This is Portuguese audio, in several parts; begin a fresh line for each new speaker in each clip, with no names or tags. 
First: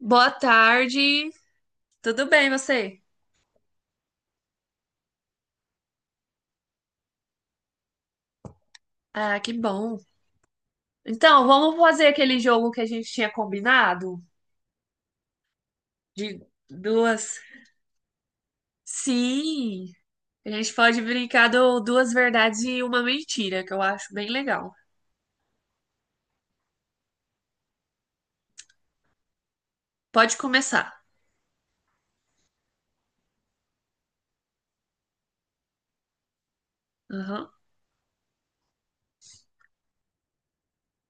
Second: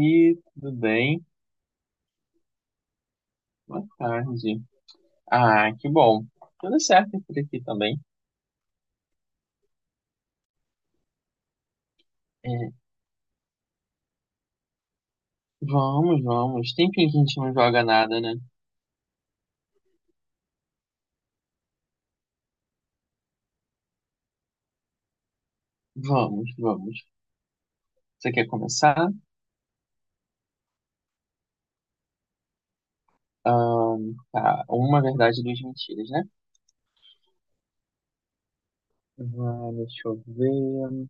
Boa
tudo bem?
tarde. Tudo bem, você?
Boa tarde. Ah, que bom. Tudo certo por aqui também.
Ah, que bom. Então, vamos fazer aquele jogo
É,
que a gente tinha combinado?
vamos,
De
vamos. Tem fim que a gente
duas.
não joga nada, né?
Sim, a gente pode brincar do duas verdades e uma mentira, que eu acho bem legal.
Vamos, vamos. Você quer começar?
Pode começar.
Tá, uma verdade e duas mentiras, né?
Aham.
Ah, deixa eu ver.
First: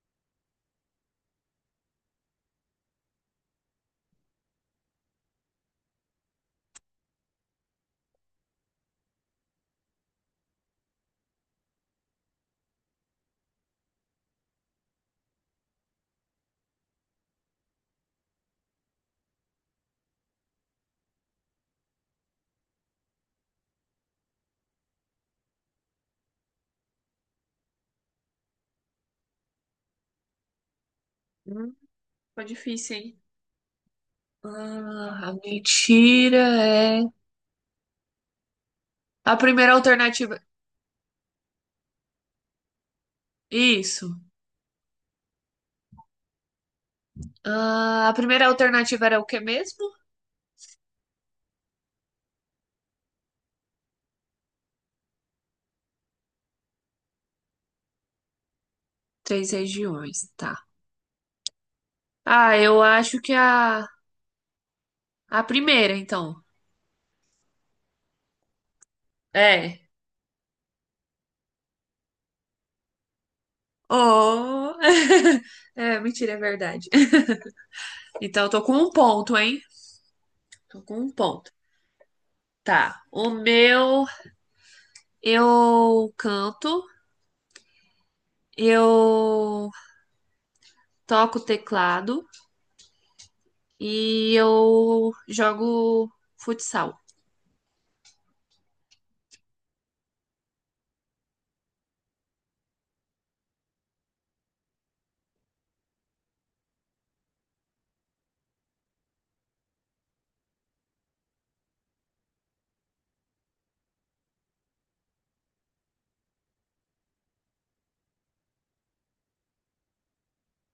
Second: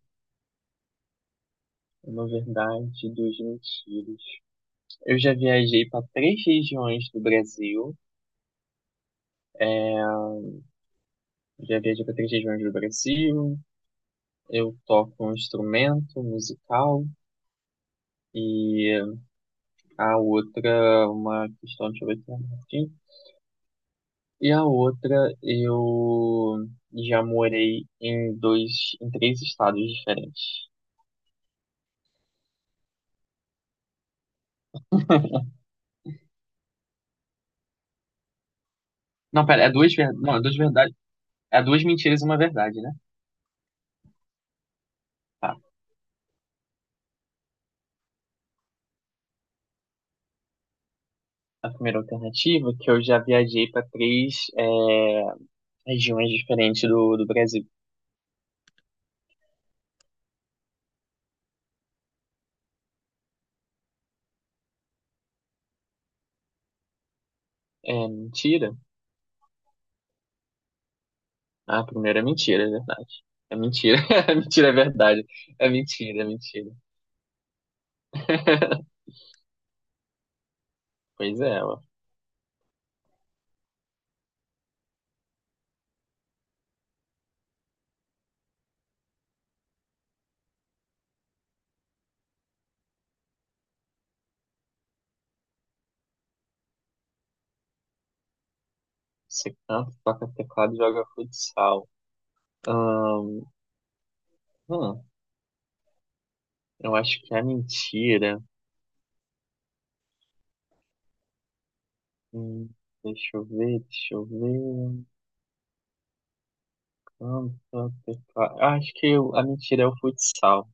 Uma verdade e duas mentiras. Eu já viajei para três regiões do Brasil. Já viajei para três regiões do Brasil. Eu toco um instrumento musical. E a outra, uma questão, deixa eu ver se é aqui. E a outra, eu já morei em dois, em três estados diferentes.
Hum, ficou difícil, hein? Ah, a mentira é. A
Não, pera, é
primeira
duas, não,
alternativa.
é duas verdades, é duas mentiras e uma verdade, né?
Isso.
Tá.
Ah, a primeira alternativa era o que mesmo?
A primeira alternativa, é que eu já viajei para três, regiões diferentes do Brasil.
Três regiões, tá. Ah, eu acho que a. A primeira, então.
É mentira?
É.
Ah, a primeira é mentira, é verdade. É mentira, é
Oh!
mentira, é verdade. É
É,
mentira, é
mentira, é
mentira.
verdade. Então, eu tô com um ponto, hein? Tô com um
Pois
ponto.
é, ué.
Tá. O meu, eu canto, eu toco teclado e eu jogo futsal.
Você canta, toca teclado e joga futsal. Ahn, hum, eu acho que é mentira. Hum, Deixa eu ver, deixa eu ver. Canta, teclado. Eu acho que a mentira é o futsal.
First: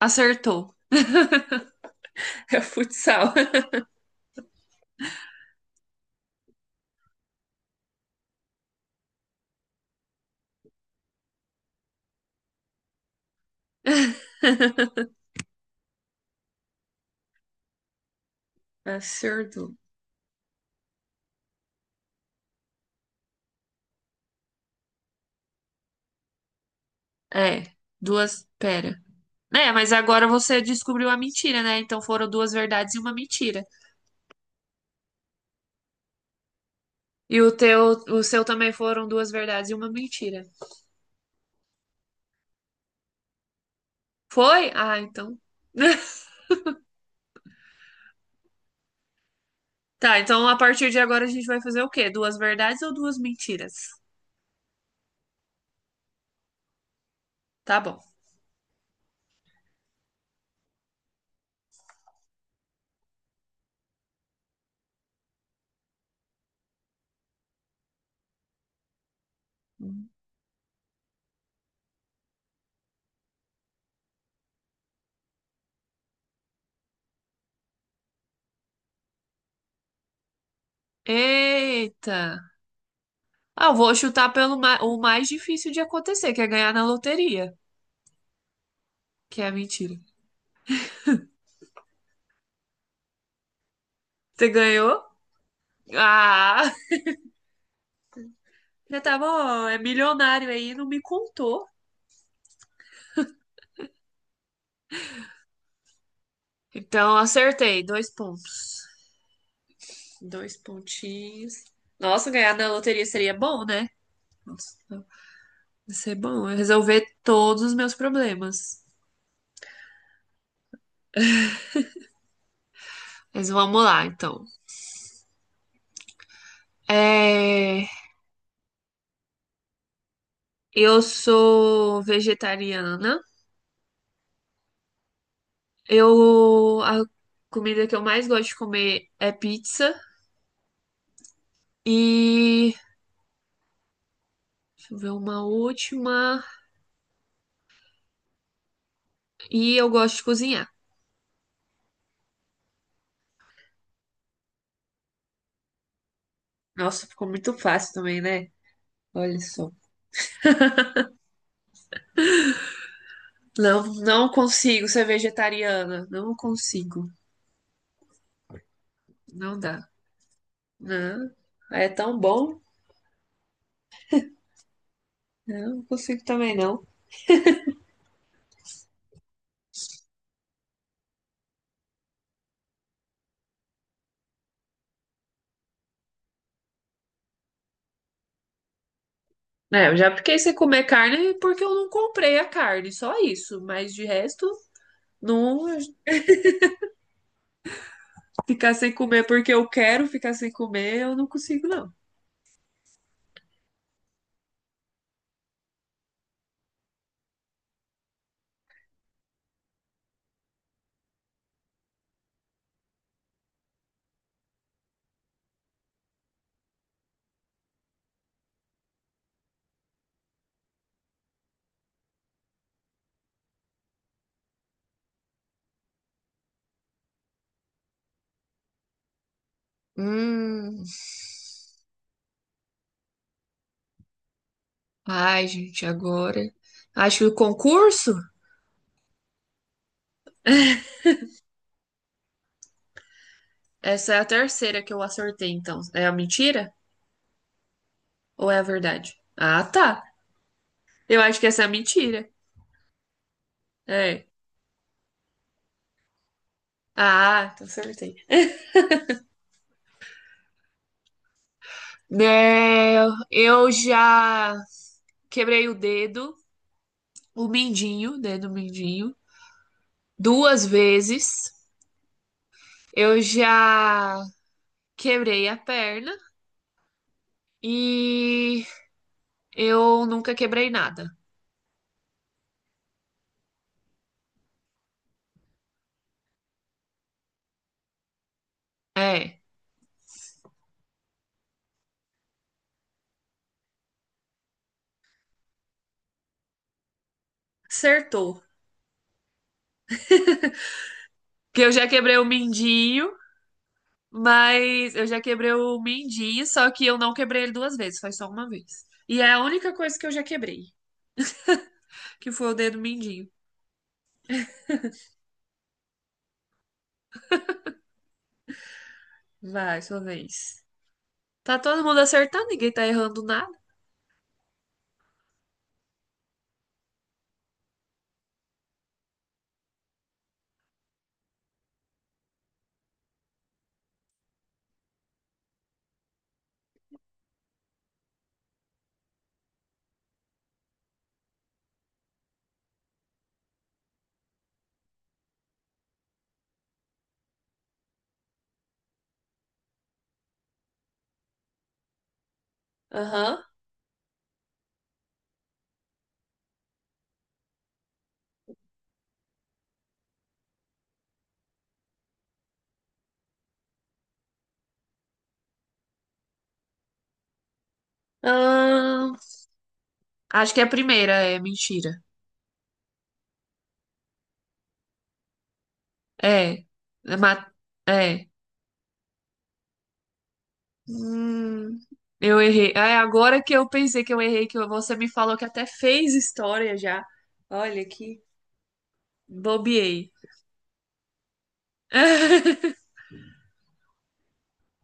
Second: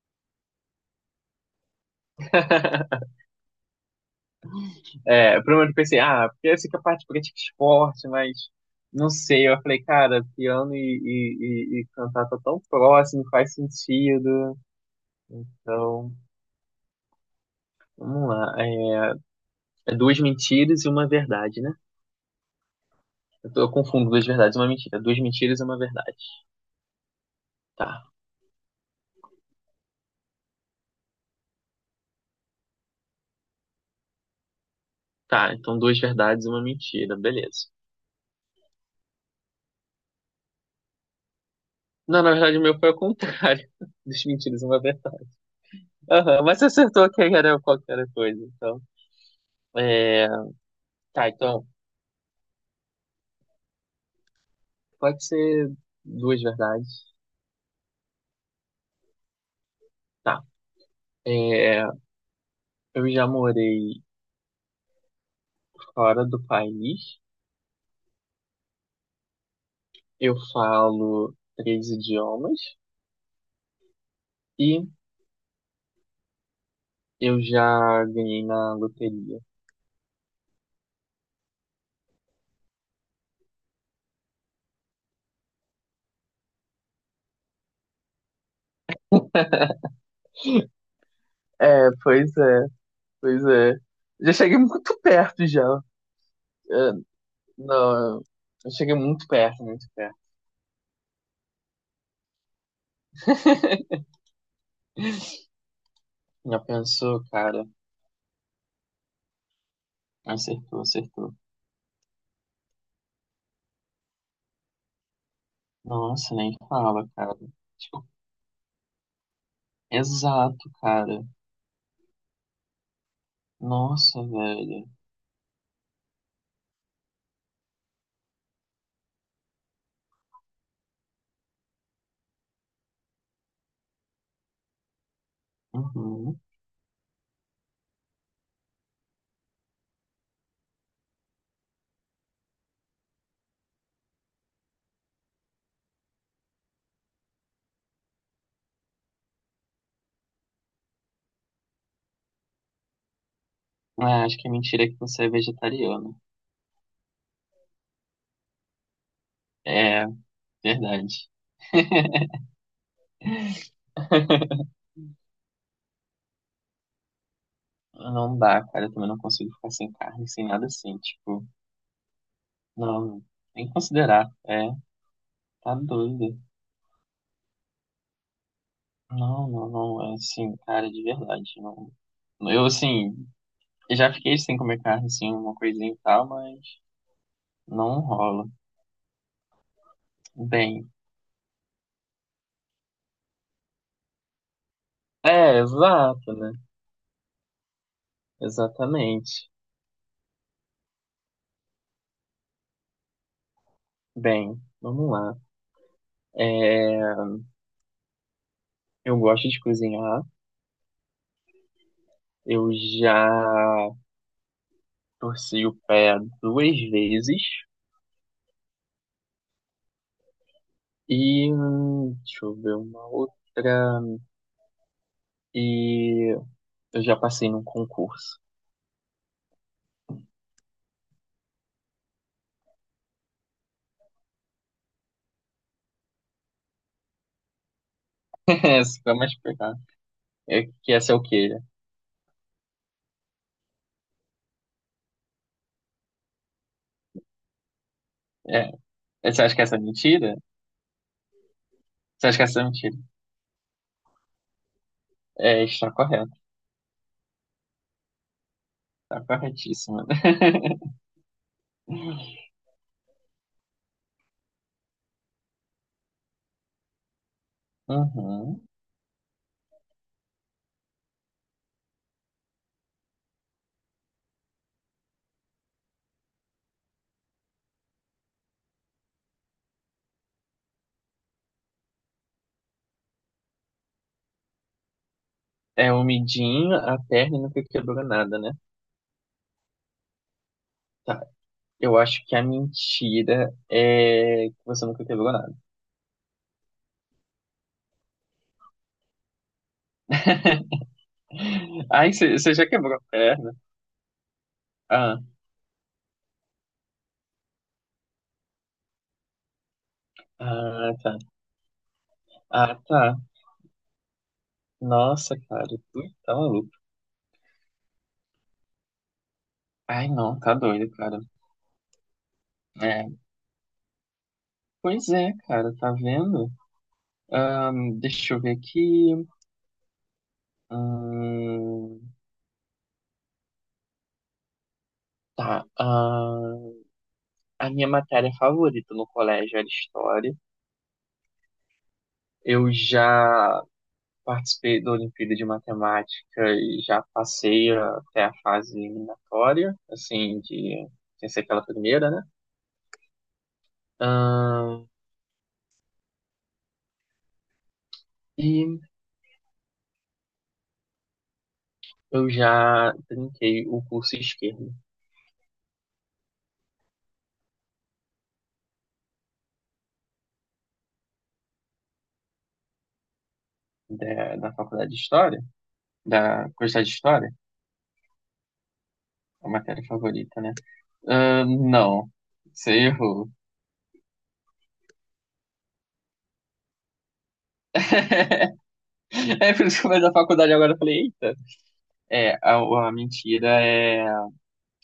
Acertou. É futsal.
É, primeiro eu pensei, ah, porque eu sei que é a parte política é esporte, mas não sei. Eu falei, cara, piano e cantar tá tão próximo, faz sentido. Então, vamos lá. É,
Acertou.
é duas mentiras e uma verdade, né? Eu confundo duas verdades e uma mentira. Duas mentiras e uma verdade.
É,
Tá.
duas. Pera. É, mas agora você descobriu a mentira, né? Então foram duas verdades e uma mentira.
Tá, então duas verdades e uma mentira.
E o
Beleza.
teu, o seu também foram duas verdades e uma mentira.
Não, na verdade o meu foi ao contrário. Duas mentiras e
Foi?
uma
Ah,
verdade.
então.
Aham, mas você acertou que era qualquer coisa, então.
Tá,
É...
então a partir de agora a
Tá,
gente vai
então.
fazer o quê? Duas verdades ou duas mentiras?
Pode ser duas verdades.
Tá bom.
Tá. É... Eu já morei fora do país. Eu falo três idiomas. E eu já ganhei na loteria.
Eita! Ah, eu vou chutar pelo o mais difícil de acontecer, que é ganhar na loteria, que é a mentira.
É, pois é. Pois é. Já
Você
cheguei muito
ganhou?
perto já.
Ah!
É, não, eu cheguei
Já tá
muito perto,
bom, é
muito perto.
milionário aí, não me contou.
Já
Então
pensou, cara?
acertei, dois pontos. Dois
Acertou, acertou.
pontinhos. Nossa, ganhar na loteria seria bom, né? Nossa, vai ser
Nossa,
bom.
nem
Eu resolver
fala, cara.
todos os meus
Tipo,
problemas.
exato, cara.
Mas vamos lá,
Nossa,
então.
velho.
É, eu sou vegetariana.
Uhum.
Eu... a comida que eu mais gosto de comer é pizza. E... deixa eu ver uma última. E eu gosto de cozinhar.
Ah, acho que a mentira é que você é vegetariano.
Nossa, ficou muito fácil também, né? Olha só.
É, verdade.
Não, não consigo ser vegetariana. Não consigo.
Não dá, cara. Eu também não consigo
Não
ficar
dá.
sem carne, sem nada assim.
Não.
Tipo,
É tão bom.
não, nem considerar. É, tá
Não consigo
doido.
também, não.
Não, não, não, é assim, cara, de verdade, não. Eu, assim, já fiquei sem comer carne, assim, uma coisinha e tal, mas não rola.
É, eu já fiquei sem comer
Bem,
carne porque eu não comprei a carne, só isso. Mas de resto,
é,
não
exato, né?
ficar sem comer
Exatamente.
porque eu quero ficar sem comer, eu não consigo, não.
Bem, vamos lá. É, eu gosto de cozinhar, eu já torci o pé duas vezes e, deixa eu ver, uma outra, e eu já passei num concurso.
Hum. Ai, gente, agora. Acho que o concurso?
Essa foi mais pegar. É, que essa é o quê?
Essa é a terceira que eu acertei, então. É a mentira ou é a
É,
verdade?
você acha
Ah,
que essa é
tá.
mentira?
Eu acho que essa é a
Você
mentira.
acha que essa é mentira?
É.
É, está correto.
Ah, então acertei.
Está corretíssima.
Né, eu já quebrei o dedo, o mindinho, dedo
Uhum.
mindinho. Duas vezes. Eu já quebrei a perna e eu nunca quebrei nada.
É o midinho a perna e nunca quebrou nada, né?
É,
Tá. Eu acho que a mentira é que você nunca quebrou nada.
acertou. Porque eu já
Ai,
quebrei o
você já quebrou a
mindinho,
perna?
mas eu
Ah,
já quebrei o mindinho, só que eu não quebrei ele duas vezes, foi só uma vez. E é a única coisa que eu já quebrei,
ah, tá.
que foi o
Ah,
dedo
tá.
mindinho.
Nossa, cara, tu tá maluco.
Vai, sua
Ai, não, tá
vez.
doido, cara.
Tá todo mundo acertando, ninguém tá
É,
errando nada.
pois é, cara, tá vendo? Deixa eu ver aqui. Hum, Tá, ah, a minha matéria favorita no colégio era história. Eu já participei da Olimpíada de Matemática e já passei até a fase eliminatória, assim, de sem ser aquela primeira, né?
Aham.
Ah, e eu já trinquei o curso esquerdo
Ahn, acho que é a primeira é mentira.
da Faculdade de História, da
É.
Curso de
É.
História,
É.
a matéria favorita, né? Ah,
Hum,
não,
eu errei.
você
É,
errou.
agora que eu pensei que eu errei, que você me falou que até fez história já. Olha que
É por isso que eu fiz
bobiei.
a faculdade agora, eu falei, eita. É, a mentira é,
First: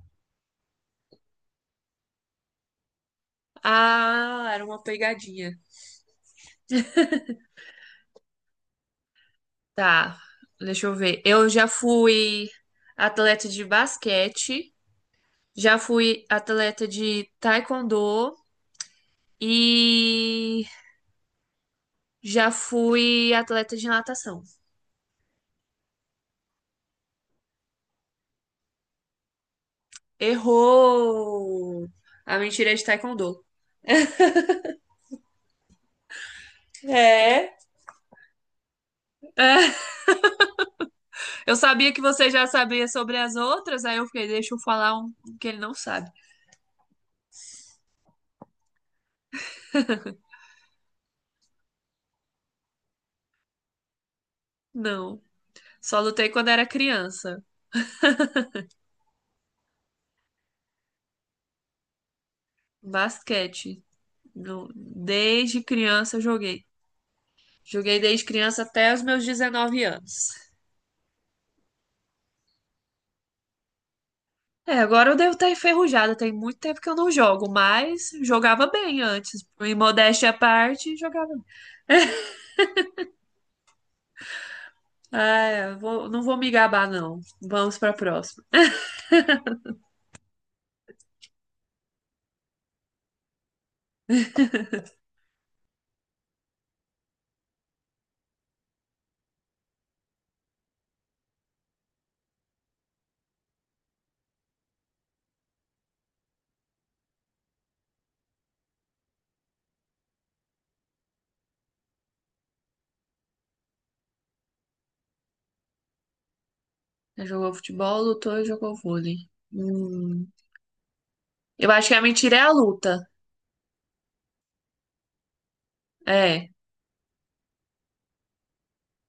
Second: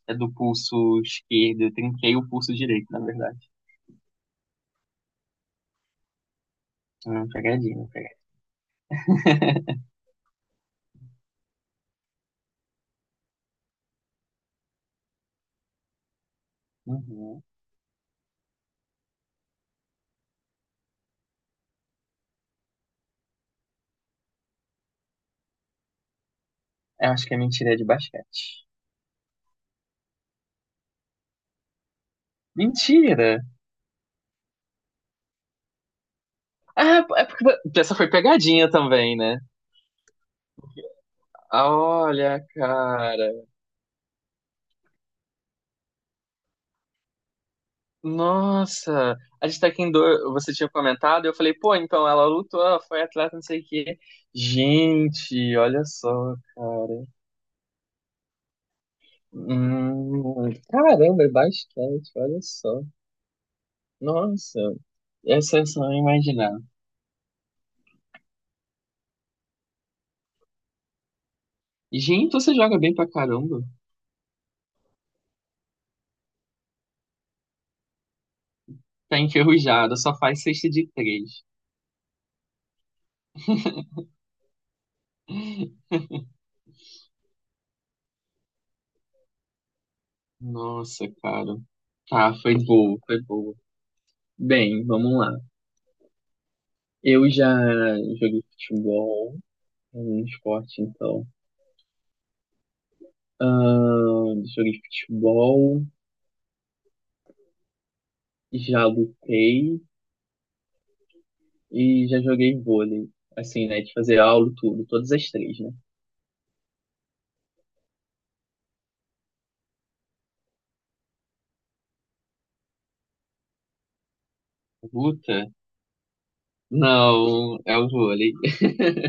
é do pulso esquerdo. Eu trinquei o pulso direito, na verdade.
Ah, era uma pegadinha.
Pegadinha, pegadinha.
Tá, deixa eu ver. Eu já fui atleta de basquete, já fui atleta de
Uhum.
taekwondo e já fui atleta de natação.
Eu acho que a mentira é de basquete.
Errou! A mentira é de
Mentira!
taekwondo.
Ah, é porque
É?
essa foi pegadinha também, né?
É, eu
Ah,
sabia que você
olha,
já sabia sobre
cara.
as outras, aí eu fiquei, deixa eu falar um que ele não sabe.
Nossa, a gente tá aqui em dor. Você tinha comentado, eu falei, pô, então ela lutou, ela foi atleta, não sei o quê.
Não,
Gente, olha
só lutei
só,
quando era
cara.
criança.
Caramba, é basquete, olha só.
Basquete.
Nossa, essa
Desde
é só
criança eu
imaginar.
joguei. Joguei desde criança até os meus 19 anos.
Gente, você joga bem pra caramba.
É, agora eu devo estar enferrujada, tem muito tempo que eu não jogo, mas jogava bem
Tá
antes. Em
enferrujado, só
modéstia à
faz cesta de
parte, jogava.
três.
Bem. Ah, não vou me gabar, não. Vamos para a próxima.
Nossa, cara. Tá, foi boa, foi boa. Bem, vamos lá. Eu já joguei futebol, é um esporte então. Joguei futebol, já lutei e já joguei vôlei. Assim, né, de fazer aula, tudo, todas as três, né?
Jogou futebol, lutou e jogou vôlei. Hum, eu acho que a mentira é a luta.
Luta?
É.
Não, é o vôlei.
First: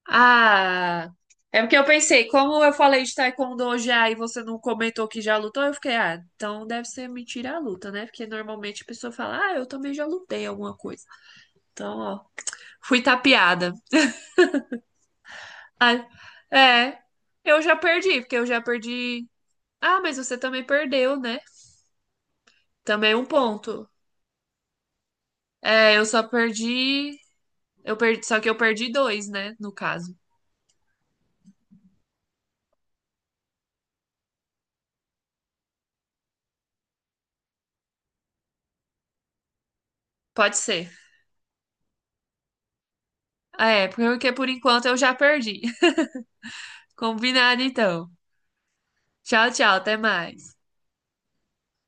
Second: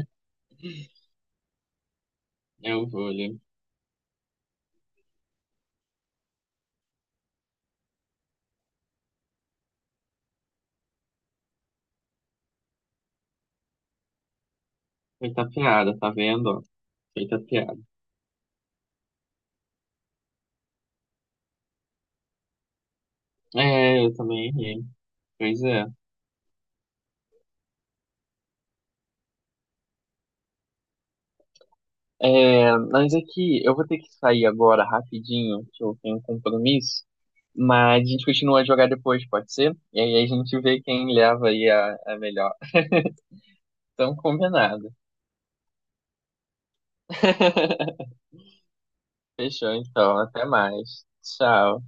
Ah, é porque eu pensei, como eu
É o
falei de
vôlei.
taekwondo já e você não comentou que já lutou, eu fiquei, ah, então deve ser mentira a luta, né? Porque normalmente a pessoa fala, ah, eu também já lutei alguma coisa. Então, ó, fui tapeada.
Feita piada,
Ah,
tá vendo?
é,
Feita piada.
porque eu já perdi. Ah, mas você também perdeu, né? Também é um ponto.
É, eu também errei. Pois é.
É, eu perdi, só que eu perdi dois, né, no caso.
É, mas aqui, eu vou ter que sair agora rapidinho, que eu tenho um compromisso. Mas a gente continua a jogar depois, pode ser? E aí a
Pode
gente vê
ser.
quem leva aí a melhor.
É,
Então,
porque por enquanto
combinado.
eu já perdi. Combinado então. Tchau,
Fechou,
tchau, até
então. Até
mais.
mais. Tchau.